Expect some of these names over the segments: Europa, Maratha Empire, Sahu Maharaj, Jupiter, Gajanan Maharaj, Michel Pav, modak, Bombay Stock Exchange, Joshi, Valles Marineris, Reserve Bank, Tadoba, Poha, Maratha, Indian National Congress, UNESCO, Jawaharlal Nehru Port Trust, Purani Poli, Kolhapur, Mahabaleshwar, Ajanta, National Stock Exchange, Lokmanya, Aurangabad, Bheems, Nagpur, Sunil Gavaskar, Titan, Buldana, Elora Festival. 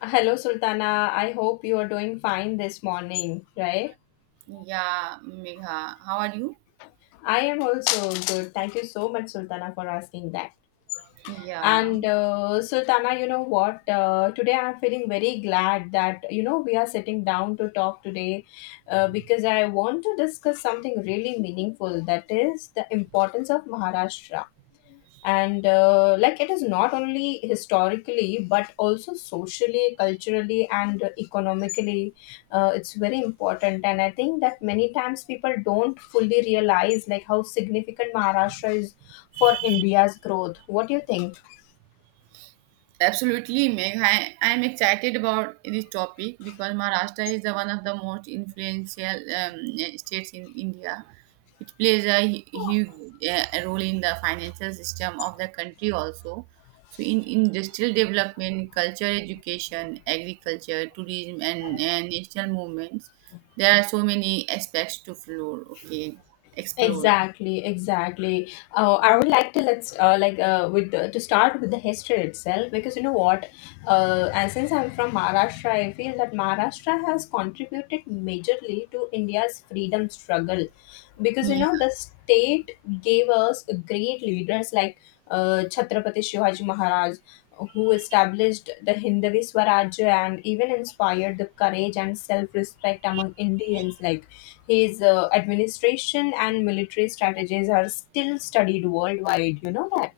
Hello, Sultana. I hope you are doing fine this morning, right? Yeah, Megha, how are you? I am also good. Thank you so much, Sultana, for asking that. Yeah, And Sultana, you know what? Today I'm feeling very glad that we are sitting down to talk today, because I want to discuss something really meaningful, that is the importance of Maharashtra. And like, it is not only historically but also socially, culturally and economically. It's very important, and I think that many times people don't fully realize like how significant Maharashtra is for India's growth. What do you think? absolutely, Megha. I am excited about this topic because Maharashtra is the one of the most influential states in India. It plays a huge role in the financial system of the country also. So in industrial development, culture, education, agriculture, tourism, and national movements, there are so many aspects to explore. Exactly, exactly. I would like to, let's like with the, to start with the history itself, because you know what, and since I'm from Maharashtra, I feel that Maharashtra has contributed majorly to India's freedom struggle, because you Yeah. know the state gave us great leaders like Chhatrapati Shivaji Maharaj, who established the Hindavi Swarajya and even inspired the courage and self-respect among Indians. Like his administration and military strategies are still studied worldwide. You know that.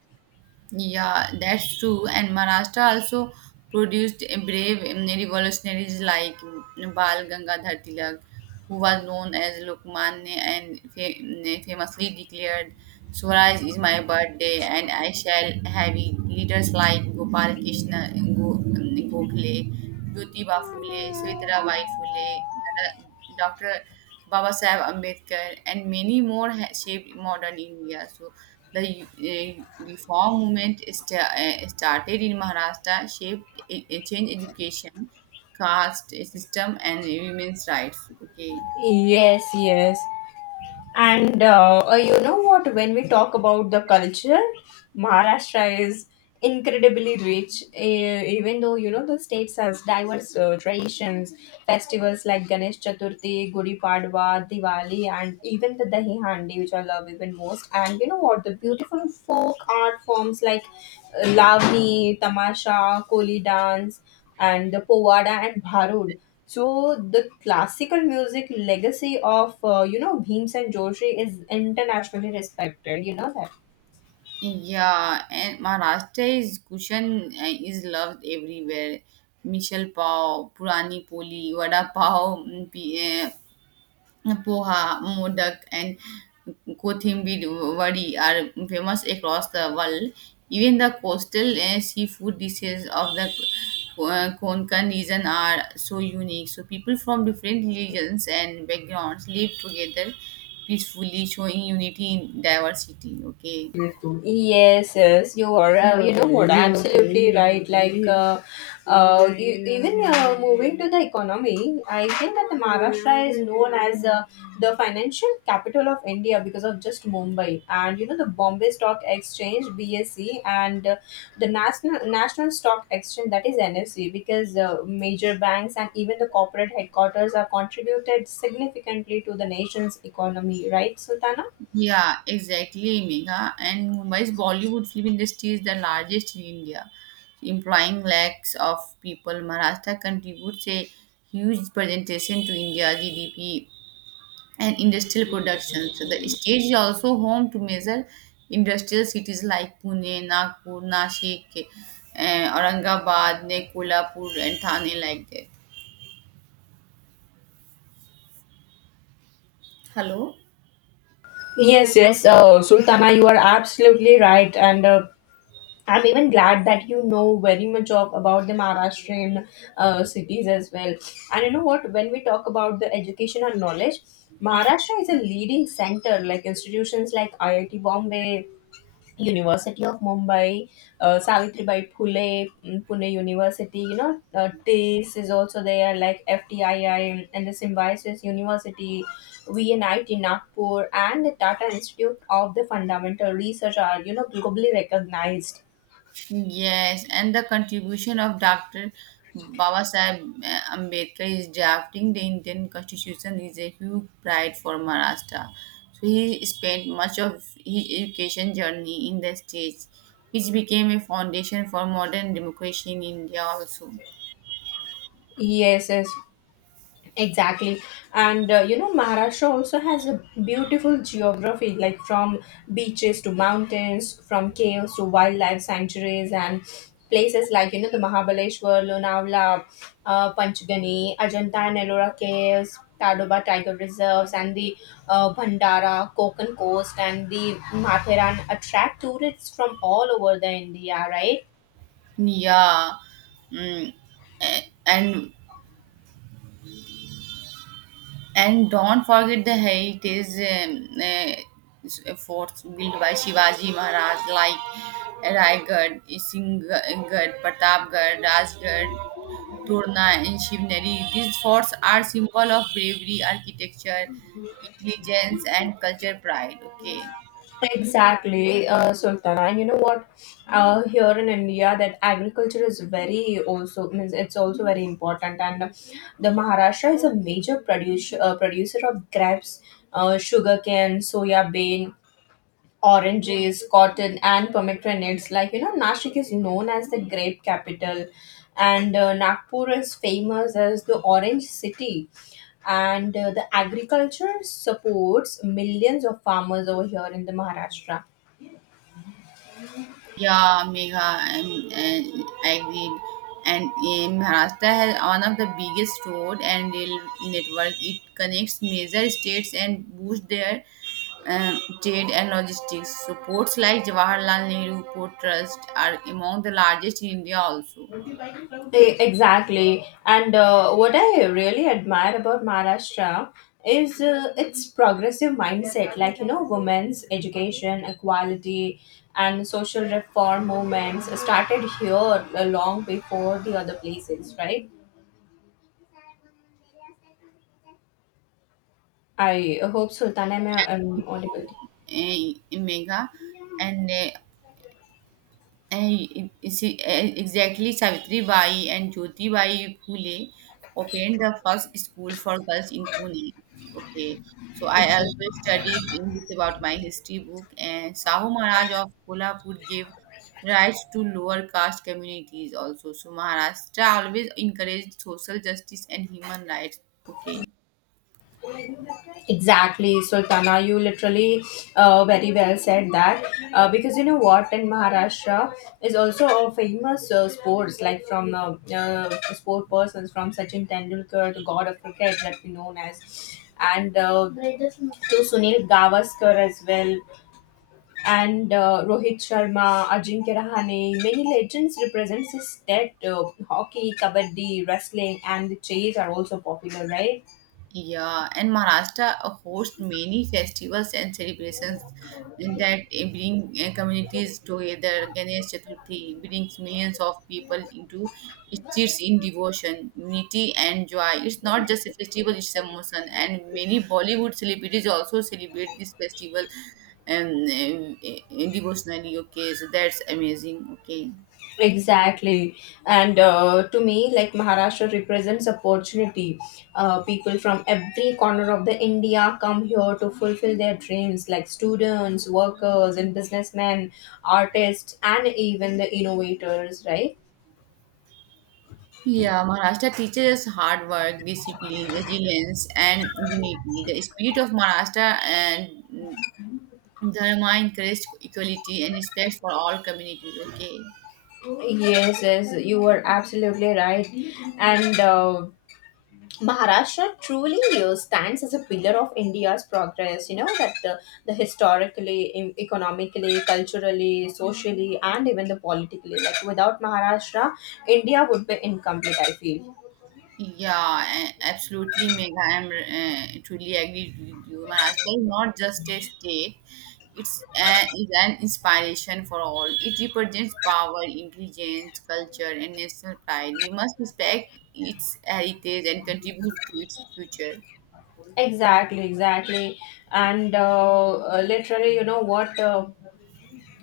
Yeah, that's true. And Maharashtra also produced a brave revolutionaries like Bal Gangadhar Tilak, who was known as Lokmanya and famously declared, Swaraj is my birthday and I shall have it. Leaders like Gopal Krishna Gokhale, Jyotiba Phule, Savitribai Phule, Dr. Baba Saheb Ambedkar, and many more shaped modern India. So the reform movement started in Maharashtra, shaped a change education, caste system, and women's rights. Okay. Yes, yes. And you know what? When we talk about the culture, Maharashtra is incredibly rich. Even though you know the states has diverse traditions, festivals like Ganesh Chaturthi, Gudi Padwa, Diwali, and even the Dahi Handi, which I love even most. And you know what? The beautiful folk art forms like Lavani, Tamasha, Koli dance, and the Povada and Bharud. So the classical music legacy of you know, Bheems and Joshi is internationally respected. You know that. Yeah, and Maharashtra's cushion is loved everywhere. Michel Pav, Purani Poli, Vada Pav, Poha, modak, and kothimiri are famous across the world. Even the coastal seafood dishes of the Konkan region are so unique. So people from different religions and backgrounds live together peacefully, showing unity in diversity. Okay. Yes, yes, you are. You know what? Absolutely right. Like, even moving to the economy, I think that the Maharashtra is known as the financial capital of India because of just Mumbai, and you know, the Bombay Stock Exchange (BSE) and the National Stock Exchange, that is NSE. Because major banks and even the corporate headquarters are contributed significantly to the nation's economy. Right, Sultana? Yeah, exactly, Megha. And Mumbai's Bollywood film industry is the largest in India, employing lakhs of people. Maharashtra contributes a huge presentation to India's GDP and industrial production. So the state is also home to major industrial cities like Pune, Nagpur, Nashik, Aurangabad, Kolhapur, and Thane, like that. Hello. Yes, yes, Sultana, you are absolutely right, and I'm even glad that you know very much of about the Maharashtrian cities as well. And you know what? When we talk about the education and knowledge, Maharashtra is a leading center, like institutions like IIT Bombay, University of Mumbai, Savitribai Phule, mm, Pune University, you know, TIS is also there, like FTII and the Symbiosis University, VNIT Nagpur, and the Tata Institute of the Fundamental Research are, you know, globally recognized. Yes, and the contribution of Dr. Babasaheb Ambedkar is drafting the Indian Constitution is a huge pride for Maharashtra. So he spent much of his education journey in the states, which became a foundation for modern democracy in India also. Yes, yes. Exactly. And you know, Maharashtra also has a beautiful geography, like from beaches to mountains, from caves to wildlife sanctuaries, and places like, you know, the Mahabaleshwar, Lonavala, Panchgani, Ajanta and Ellora caves, Tadoba tiger reserves, and the Bhandara, Konkan coast, and the Matheran attract tourists from all over the India, right? Yeah, mm, a- and And don't forget the heritage forts built by Shivaji Maharaj, like Raigad, Singhgad, Pratapgarh, Rajgarh, Turna, and Shivneri. These forts are symbol of bravery, architecture, intelligence, and culture pride. Okay. Exactly, Sultana. And you know what? Here in India, that agriculture is very also means it's also very important. And the Maharashtra is a major producer of grapes, sugarcane, soya bean, oranges, cotton, and pomegranates. Like, you know, Nashik is known as the grape capital, and Nagpur is famous as the orange city. And the agriculture supports millions of farmers over here in the Maharashtra. Yeah, Megha, I'm, and I agreed. And in Maharashtra has one of the biggest road and rail network. It connects major states and boosts their trade and logistics. So ports like Jawaharlal Nehru Port Trust are among the largest in India also. Exactly. And what I really admire about Maharashtra is its progressive mindset, like, you know, women's education, equality, and social reform movements started here long before the other places, right? I hope, Sultana, I'm audible. Eh, Megha, and uh, And is exactly Savitri Bai and Jyoti Bai Phule opened the first school for girls in Pune. Okay, so I Yes, sir. also studied English about my history book, and Sahu Maharaj of Kolhapur gave rights to lower caste communities also. So Maharashtra always encouraged social justice and human rights. Okay. Exactly, Sultana. You literally very well said that because you know what, in Maharashtra is also a famous sports, like from sport persons from Sachin Tendulkar, the god of cricket that we known as, and to Sunil Gavaskar as well, and Rohit Sharma, Ajinkya Rahane. Many legends represent this state. Hockey, kabaddi, wrestling, and the chase are also popular, right? Yeah, and Maharashtra hosts many festivals and celebrations that bring communities together. Ganesh Chaturthi brings millions of people into streets in devotion, unity, and joy. It's not just a festival; it's a emotion, and many Bollywood celebrities also celebrate this festival devotionally. Okay, so that's amazing. Okay. Exactly. And to me, like Maharashtra represents opportunity. People from every corner of the India come here to fulfill their dreams, like students, workers, and businessmen, artists, and even the innovators, right? Yeah, Maharashtra teaches us hard work, discipline, resilience, and unity. The spirit of Maharashtra and Dharma encouraged equality and respect for all communities. Okay. Yes, yes, you were absolutely right. And Maharashtra truly stands as a pillar of India's progress. You know that, the historically, economically, culturally, socially, and even the politically. Like without Maharashtra, India would be incomplete, I feel. Yeah, absolutely, Megha. I'm truly agree with you. Maharashtra is not just a state; it's an inspiration for all. It represents power, intelligence, culture, and national pride. We must respect its heritage and contribute to its future. Exactly, exactly, and literally, you know what.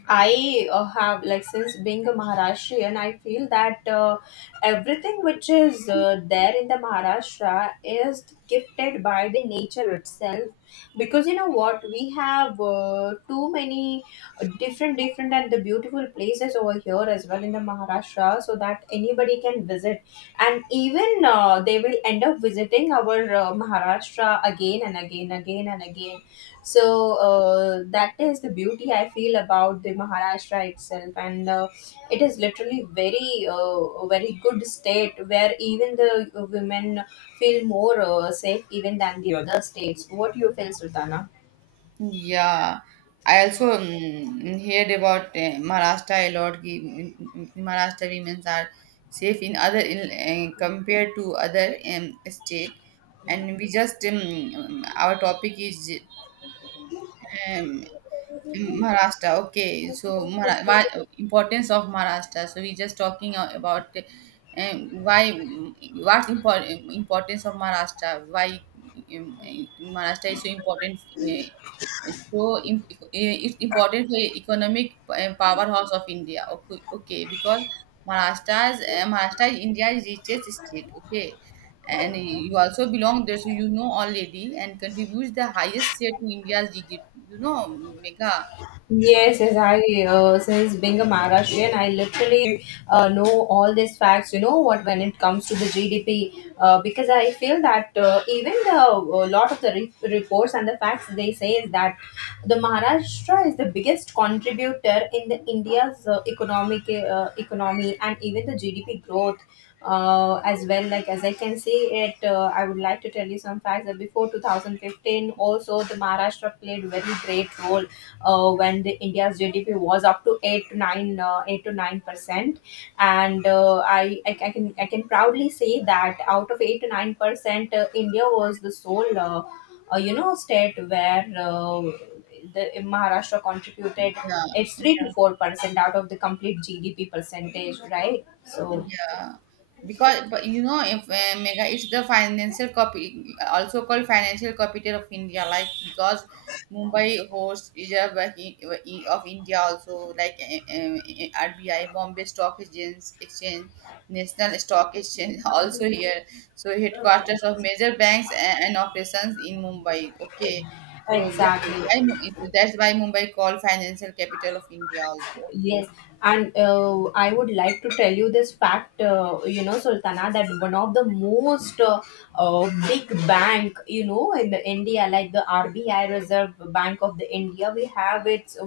I have, like, since being a Maharashtrian, I feel that everything which is there in the Maharashtra is gifted by the nature itself. Because you know what, we have too many different, different and the beautiful places over here as well in the Maharashtra, so that anybody can visit, and even they will end up visiting our Maharashtra again and again, again and again. So that is the beauty I feel about the Maharashtra itself. And it is literally very very good state where even the women feel more safe even than the other states. What do you feel, Sultana? Yeah, I also heard about Maharashtra a lot. Maharashtra women are safe in compared to other state. And we just our topic is um, Maharashtra, okay. So, why importance of Maharashtra? So, we just talking about why, importance of Maharashtra? Why um, Maharashtra is so important? eh, it's important for economic powerhouse of India. Okay, okay, because Maharashtra is India's richest state. Okay, and you also belong there, so you know already, and contributes the highest share to India's GDP. You know, mega. Yes, yes, I since being a Maharashtrian, I literally know all these facts. You know what, when it comes to the GDP, because I feel that even the a lot of the reports and the facts they say is that the Maharashtra is the biggest contributor in the India's economic economy and even the GDP growth as well. Like, as I can see it, I would like to tell you some facts that before 2015 also the Maharashtra played very great role when the India's GDP was up to 8 to 9, 8 to 9%. And I can, I can proudly say that out of 8 to 9%, India was the sole, you know, state where the Maharashtra contributed Yeah, it's 3 to 4% out of the complete GDP percentage, right? So yeah. Because, but you know, if mega, it's the financial copy, also called financial capital of India. Like because Mumbai hosts Reserve Bank of India, also like RBI, Bombay Stock Exchange, National Stock Exchange, also here. So headquarters of major banks and operations in Mumbai. Okay, so exactly. That's why Mumbai called financial capital of India also. Okay. Yes. And I would like to tell you this fact, you know, Sultana, that one of the most big bank, you know, in the India, like the RBI, Reserve Bank of the India, we have its,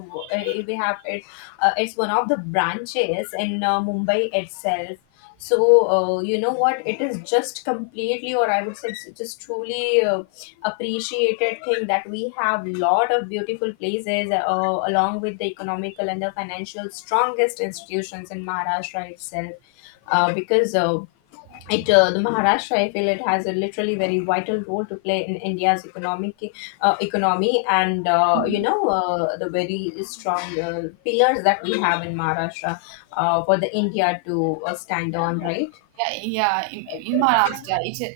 we have it, it's one of the branches in Mumbai itself. So, you know what? It is just completely, or I would say, it's just truly appreciated thing, that we have lot of beautiful places along with the economical and the financial strongest institutions in Maharashtra itself. Because it the Maharashtra, I feel, it has a literally very vital role to play in India's economic economy, and you know, the very strong pillars that we have in Maharashtra for the India to stand on, right. Yeah, yeah. In Maharashtra,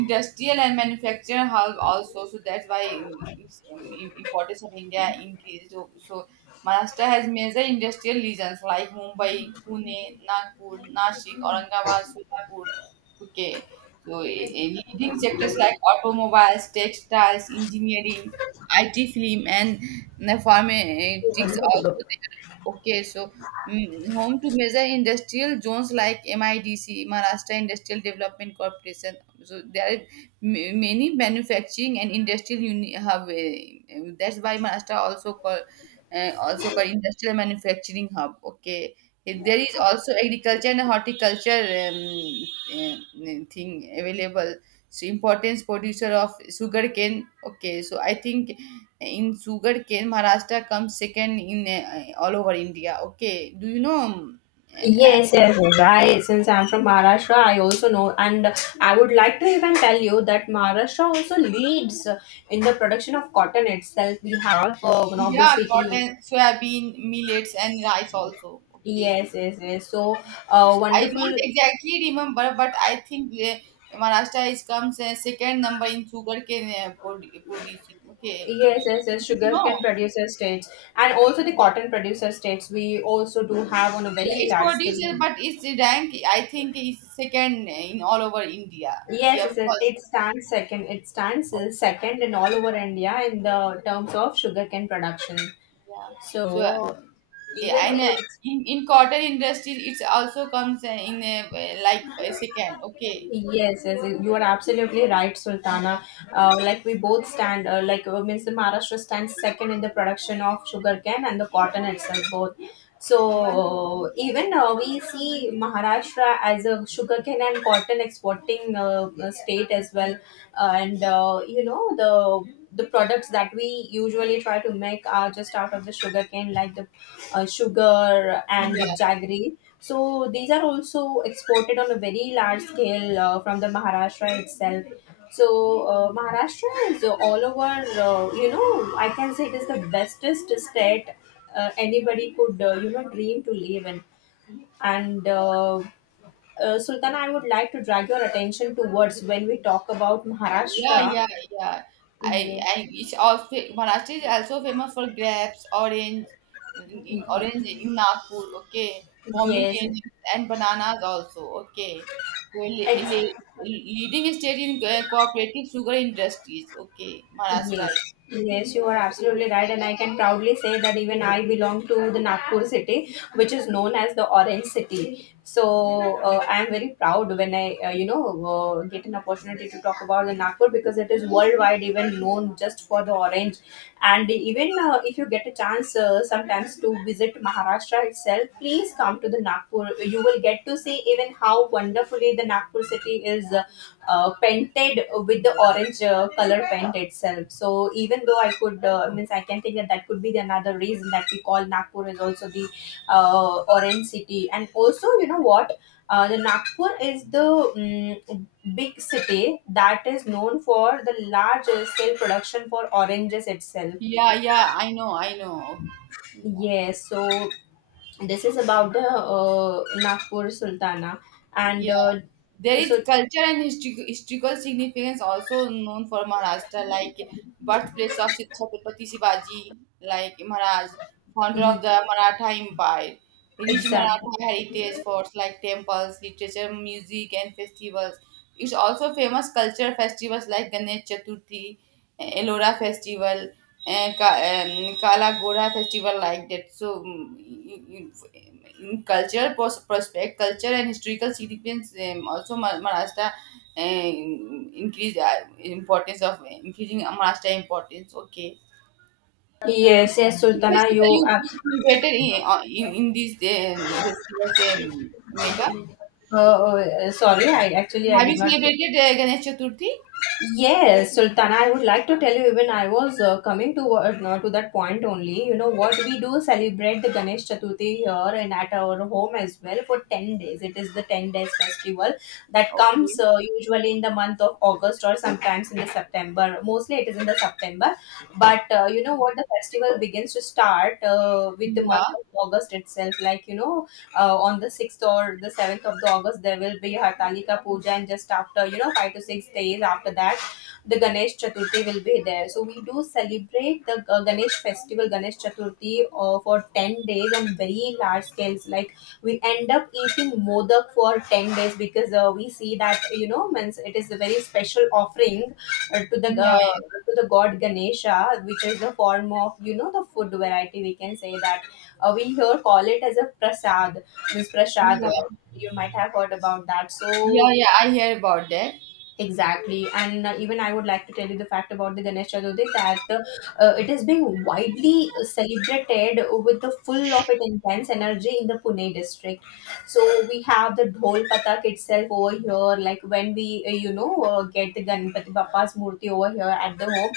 industrial and manufacturing hub also. So that's why it's, importance of India increased. So Maharashtra has major industrial regions like Mumbai, Pune, Nagpur, Nashik, Aurangabad, Solapur. Okay. So leading sectors like automobiles, textiles, engineering, IT, film, and pharmaceutics also there. Okay, so home to major industrial zones like MIDC, Maharashtra Industrial Development Corporation. So there are many manufacturing and industrial hub. That's why Maharashtra also called industrial manufacturing hub. Okay. There is also agriculture and horticulture thing available. So importance producer of sugarcane. Okay, so I think in sugarcane, Maharashtra comes second in all over India. Okay, do you know? Uh, Yes, yes, yes. I, since I'm from Maharashtra, I also know, and I would like to even tell you that Maharashtra also leads in the production of cotton itself. We have one of the yeah, city. cotton, soybean, millets, and rice also. Okay, Yes, yes, yes. So, so I don't wonderful. exactly remember, but I think Maharashtra is comes second number in sugarcane producing. Okay, Yes, yes, yes. no, Sugarcane producer states and also the cotton producer states, we also do have on a yeah, very it's large producer, scale. but its rank I think is second in all over India. Yes, Yeah, yes, yes. first. It stands second. It stands Okay, second in all over India in the terms of sugarcane production. yeah. So, So oh, yeah, even I know. we. In cotton industry, it's also comes like for a second. Okay. Yes, yes, you are absolutely right, Yeah. Sultana. Like we both stand, means the Maharashtra stands second in the production of sugarcane and the cotton itself both. Yeah. So even we see Maharashtra as a sugarcane and cotton exporting state as well. And you know, the products that we usually try to make are just out of the sugarcane, like the sugar and Yeah. the jaggery. So these are also exported on a very large scale from the Maharashtra itself. So Maharashtra is all over. You know, I can say it is the bestest state anybody could you know, dream to live in. And Sultana, I would like to drag your attention towards when we talk about Yeah. Maharashtra. Yeah. Yeah. I, Yeah. I it's also Maharashtra is also famous for grapes, orange, orange in Nagpur. Okay, Yes, pomegranates and bananas also. Okay, well, le- it's. Leading state in cooperative sugar industries. Okay, Maharashtra. Yes, Is. yes, you are absolutely right, and I can proudly say that even I belong to the Nagpur city, which is known as the Orange City. So I am very proud when I, get an opportunity to talk about the Nagpur because it is worldwide even known just for the orange, and even if you get a chance sometimes to visit Maharashtra itself, please come to the Nagpur. You will get to see even how wonderfully the Nagpur city is painted with the orange color paint itself. So even though I could means I can think that that could be the another reason that we call Nagpur is also the orange city. And also, you know what? The Nagpur is the big city that is known for the large scale production for oranges itself. Yeah. Yeah. I know. I know. Yeah. Yes, so this is about the Nagpur, Sultana, and Yeah. uh, There is so culture and historical significance also known for Maharashtra, like birthplace of Chhatrapati Shivaji, like Maharaj, founder of ye- the Maratha Empire, rich exactly. Maratha heritage forts like temples, literature, music, and festivals. It's also famous culture festivals like Ganesh Chaturthi, Elora Festival, uh, Ka- Kala Gora festival like that. So, in cultural prospect, culture and historical significance, also Maharashtra increase importance of increasing Maharashtra importance. Okay, Yes, yes, Sultana, festival you you abs- celebrated in these festivals, Mega. Sorry, I actually I Have you did not get. celebrated Ganesh Chaturthi? Yes, Sultana, I would like to tell you, even I was coming to no, to that point only. You know what, we do celebrate the Ganesh Chaturthi here and at our home as well for 10 days. It is the 10 days festival that comes Okay. Usually in the month of August, or sometimes in the September. Mostly it is in the September. But you know Okay. what, the festival begins to start with the month Yeah. of August itself, like, you know, on the 6th or the 7th of the August, there will be Hartalika Puja, and just after, you know, 5 to 6 days after that, the Ganesh Chaturthi will be there. So we do celebrate the Ganesh festival, Ganesh Chaturthi, for 10 days on very large scales. Like, we end up eating modak for 10 days because we see that, you know, means, it is a very special offering uh, to the Yeah. uh, to the god Ganesha, which is the form of, you know, the food variety. We can say that we here call it as a prasad, means prasad. Yeah. You might have heard about that. Yeah. So Yeah. I hear about that. exactly, and even I would like to tell you the fact about the Ganesh Chaturthi that it is being widely celebrated with the full of it intense energy in the Pune district. So we have the Dhol Patak itself over here. Like, when we, you know, get the Ganpati Bappa's murti over here at the home,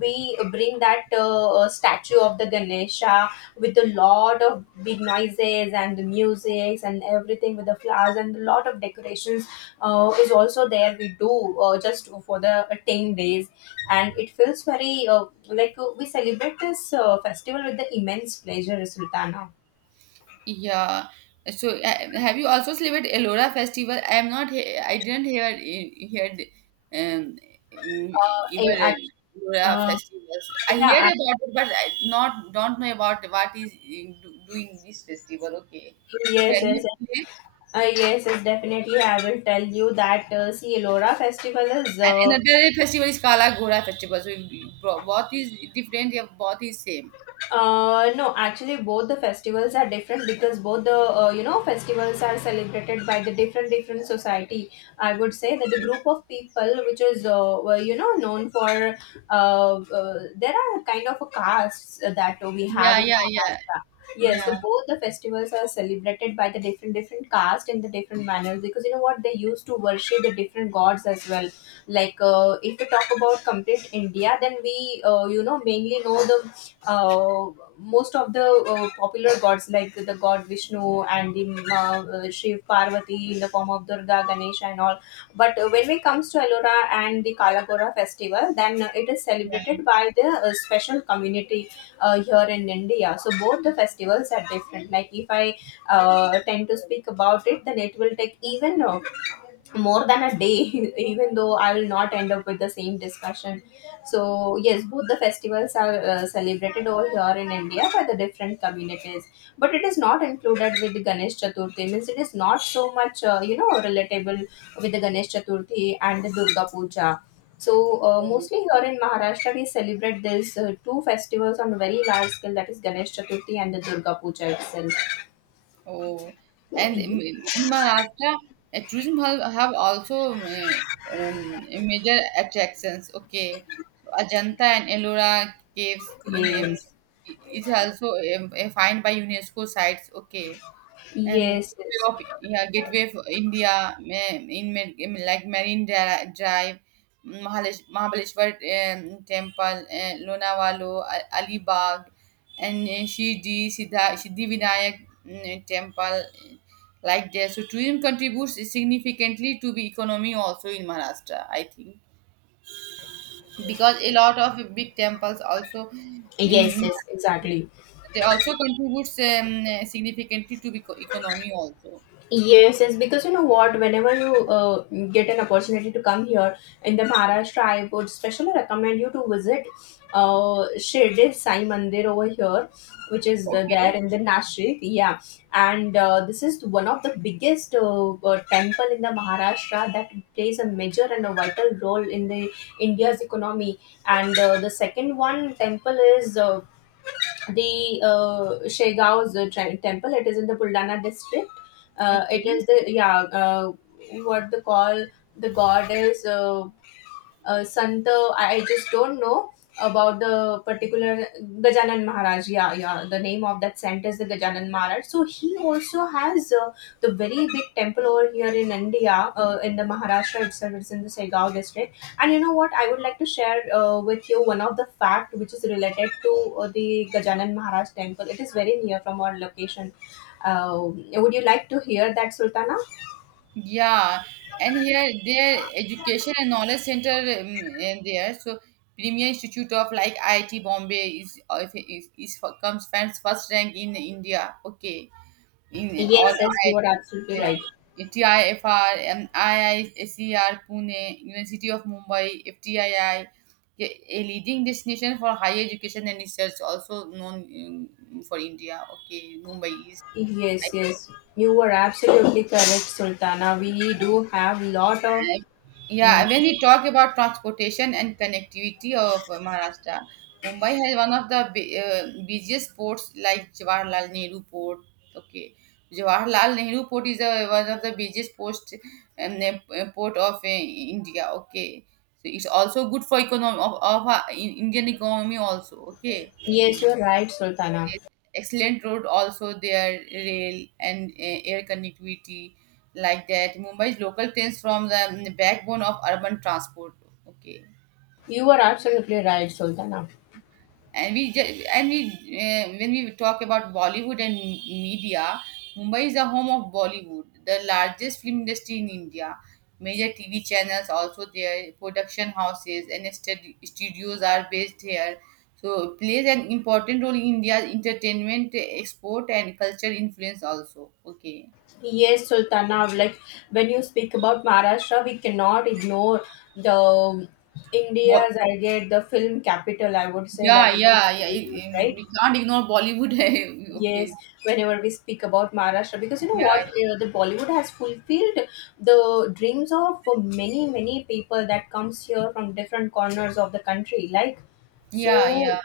we bring that statue of the Ganesha with a lot of big noises and the music and everything, with the flowers and a lot of decorations is also there we do, just for the 10 days, and it feels very we celebrate this festival with the immense pleasure, Sultana. Yeah. So have you also celebrated Ellora festival? I am not. I didn't hear heard um uh, in even act- Ellora uh, festivals. I heard yeah, about it, but I not don't know about what is doing this festival. Okay. actually, So yes, can you yes, explain? yes. uh, yes, yes, definitely, I will tell you that. See, Elora festival is And another festival is Kala Gora festival. So bo- both is different. Yeah, both is same. uh, no, actually, both the festivals are different, because both the you know, festivals are celebrated by the different different society. I would say that the Okay. group of people which is were, you know, known for there are kind of a castes that we have Yeah, in yeah, yeah, Maharashtra. Yes, so yeah, both the festivals are celebrated by the different different caste in the different manners, because, you know what, they used to worship the different gods as well. Like, if we talk about complete India, then we you know, mainly know the most of the popular gods like the god Vishnu and the Shiv Parvati in the form of Durga, Ganesha, and all. But when it comes to Ellora and the Kalagora festival, then it is yeah, celebrated by the special community here in India. So both the festivals are different. Like, if I tend to speak about it, then it will take even more than a day even though I will not end up with the same discussion. So yes, both the festivals are celebrated all here in India by the different communities, but it is not included with the Ganesh Chaturthi, means it is not so much you know, relatable with the Ganesh Chaturthi and the Durga Puja. So yeah. mostly here in Maharashtra, we celebrate these two festivals on a very large scale, that is Ganesh Chaturthi and the Durga Puja itself. Oh, and Mhm. In Maharashtra, tourism have also major attractions. Okay, Ajanta and Ellora caves in Yes, is also find by UNESCO sites. Okay, yes, yes. Gateway of India in like Marine Drive, Mahalish Mahabaleshwar Temple, Lonavalo, Alibag, and Shirdi Siddha Siddhi Vinayak Temple, like that. So tourism contributes significantly to the economy also in Maharashtra, I think, because a lot of big temples also Yes, in yes, exactly. they also contributes significantly to the economy also. Yes, yes, because, you know what, whenever you get an opportunity to come here in the Maharashtra, I would especially recommend you to visit Shirdi Sai Mandir over here, which is the, there Okay. in the Nashik. Yeah, and this is one of the biggest temple in the Maharashtra that plays a major and a vital role in the India's economy. And the second one temple is the Shegao's temple. It is in the Buldana district. It Okay. is the, yeah, what they call, the god is Sant, I just don't know about the particular Gajanan Maharaj. Yeah, yeah. The name of that saint is the Gajanan Maharaj. So he also has the very big temple over here in India, in the Maharashtra itself. It's in the Segao district. And you know what, I would like to share with you one of the fact which is related to the Gajanan Maharaj temple. It is very near from our location. Uh, would you like to hear that, Sultana? Yeah. And here their education and knowledge center and there. So Premier Institute of like IIT Bombay is if is, is for- comes fans first rank in India. Okay. In all Yes, yes, you are IIT. absolutely right. Yeah. TIFR and IISER Pune, University of Mumbai, FTII, a leading destination for higher education and research, also known for India. Okay, Mumbai is. Yes, yes, you were absolutely correct, Sultana. We do have lot of. Mm, Yeah, when we talk about transportation and connectivity of Maharashtra, Mumbai has one of the busiest ports like Jawaharlal Nehru Port. Okay, Jawaharlal Nehru Port is one of the busiest post port of India. Okay, so it's also good for economy of Indian economy also. Okay. yes, you're right, Sultana. Yes, excellent road also there rail and air connectivity like that, Mumbai's local trains from the backbone of urban transport. Okay, You were absolutely right, Sultana. and we ju- and we when we talk about Bollywood and media, Mumbai is the home of Bollywood, the largest film industry in India. Major TV channels also there, production houses and studios are based here. So plays an important role in India's entertainment export and culture influence also. Okay. Yes, Sultana. Like, when you speak about Maharashtra, we cannot ignore the Bo- India's, I get, the film capital. I would say yeah, that it is yeah, yeah. Bollywood, right? We can't ignore Bollywood. Okay. Yes, whenever we speak about Maharashtra, because, you know what, Yeah, the Bollywood has fulfilled the dreams of many many people that comes here from different corners of the country. Like, yeah, yeah, so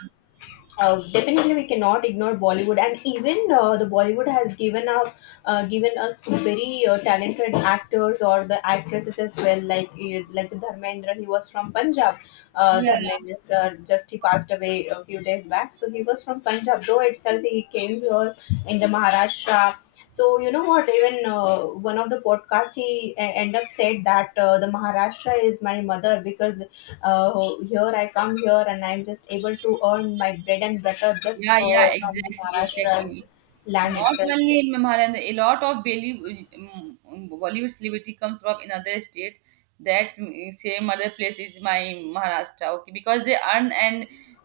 definitely we cannot ignore Bollywood, and even the Bollywood has given up, given us very talented actors or the actresses as well. Like, like the Dharmendra, he was from Punjab. Yeah. Dharmendra sir just he passed away a few days back, so he was from Punjab. Though itself, he came here in the Maharashtra. So you know what, even one of the podcast he end up said that the Maharashtra is my mother, because here I come here and I'm just able to earn my bread and butter just Yeah, yeah, from the exactly, Maharashtra's exactly. land Not itself. only in Maharashtra, a lot of Bollywood celebrity comes from in other states. That same other place is my Maharashtra, okay, because they earn and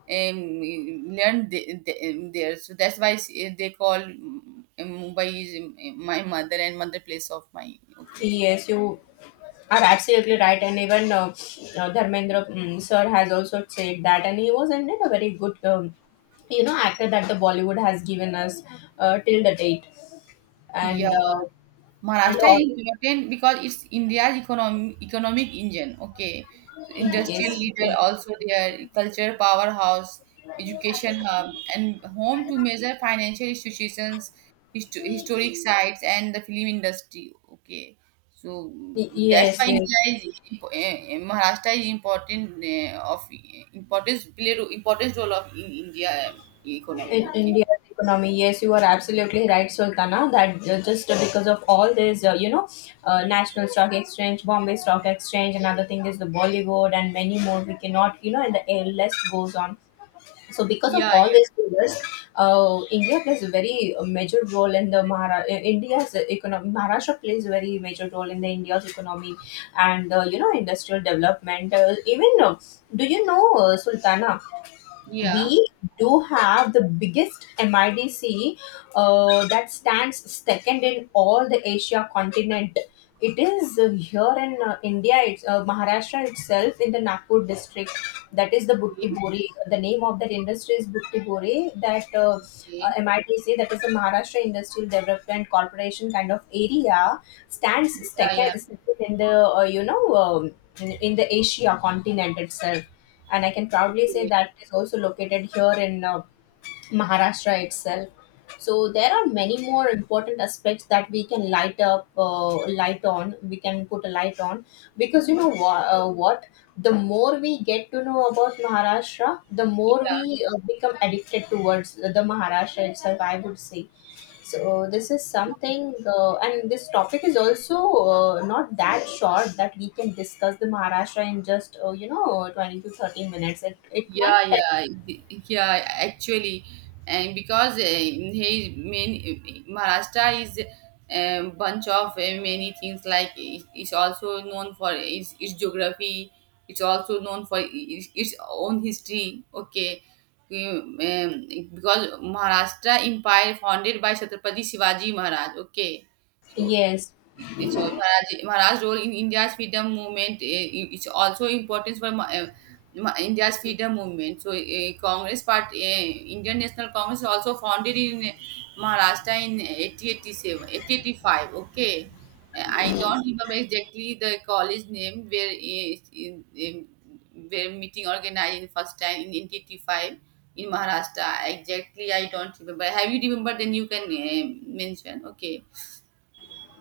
um, learn there, so that's why they call Mumbai is my mother and mother place of my. So Okay. yes, you are absolutely right. And even Dharmendra sir has also said that, and he was indeed a very good, um, you know, actor that the Bollywood has given us till the date, and Yeah. uh, and Maharashtra all. is important because it's India's economic engine. Okay, so In industrial leader also their culture powerhouse, education hub, and home to major financial institutions, historic sites, and the film industry. Okay, so Yes, that's yes, why yes. India is impo- eh, eh, Maharashtra is important importance importance role of in India economy. In Okay, India's economy, yes, you are absolutely right, Sultana, that just because of all this, you know, National Stock Exchange, Bombay Stock Exchange, another thing is the Bollywood, and many more we cannot, you know, and the list goes on. So because yeah, of all these yeah, pillars, India plays a very major role in the India's economy. Maharashtra plays a very major role in the India's economy. And you know, industrial development, even do you know, Sultana, yeah. we do have the biggest MIDC that stands second in all the Asia continent. It is here in India, it's Maharashtra itself, in the Nagpur district. That is the Butti. Okay, The name of that industry is Butti. That okay, MIDC, that is the Maharashtra Industrial Development Corporation kind of area, stands yeah, second, yeah. second in the in the Asia continent itself, and I can proudly say Okay. that it is also located here in Maharashtra itself. So there are many more important aspects that we can light up, light on. We can put a light on, because, you know, what? The more we get to know about Maharashtra, the Yeah, more we become addicted towards the Maharashtra itself, I would say. So this is something, and this topic is also not that short that we can discuss the Maharashtra in just you know, 20 to 30 minutes. It might yeah, take, yeah, yeah. Actually, and because he main Maharashtra is a bunch of many things. Like it's also known for its geography. It's also known for its own history. Okay. Um, um, because Maharashtra Empire founded by Chhatrapati Shivaji Maharaj. Okay, so yes. so Maharaj's role in India's freedom movement is also important for India's freedom movement. So Congress Party, Indian National Congress also founded in Maharashtra in 1887, 1885. Okay. I don't remember exactly the college name where where meeting organized in first time in 1885 in Maharashtra. Exactly, I don't remember. Have you remembered? Then you can mention. Okay.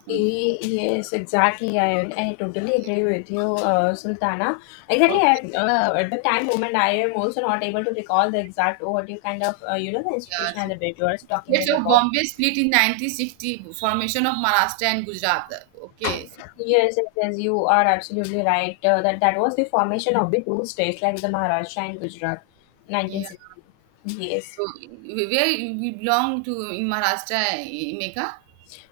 Hmm. Yes, exactly. I totally agree with you, Sultana. Exactly. Okay, At the time moment, I am also not able to recall the exact what you kind of, you know, the yeah, institution so and the bit you are talking States this of about. Bombay split in 1960, formation of Maharashtra and Gujarat. Okay. Yes, yes, yes, you are absolutely right. That was the formation of the two states, like the Maharashtra and Gujarat, Yeah. 1960. Yes. So where we belong to in Maharashtra, eh, Megha?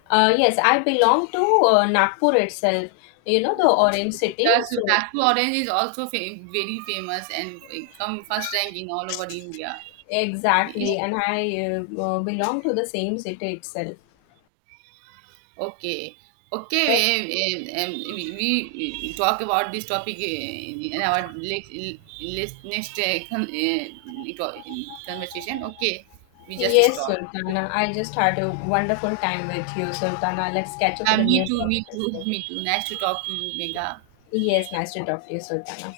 Yes, I belong to Nagpur itself. You know, the Oh, Orange City. yeah, so So Nagpur orange is also very famous and it come first rank in all over India. Okay. exactly, and I uh, belong to the same city itself. Okay. Okay, we, we we talk about this topic in our next to- conversation. Okay, we just Yes, stop. Sultana, I just had a wonderful time with you, Sultana. Let's catch up Yeah, with a new me topic as too, well. me too. Nice to talk to you, Megha. Yes, nice to talk to you, Sultana.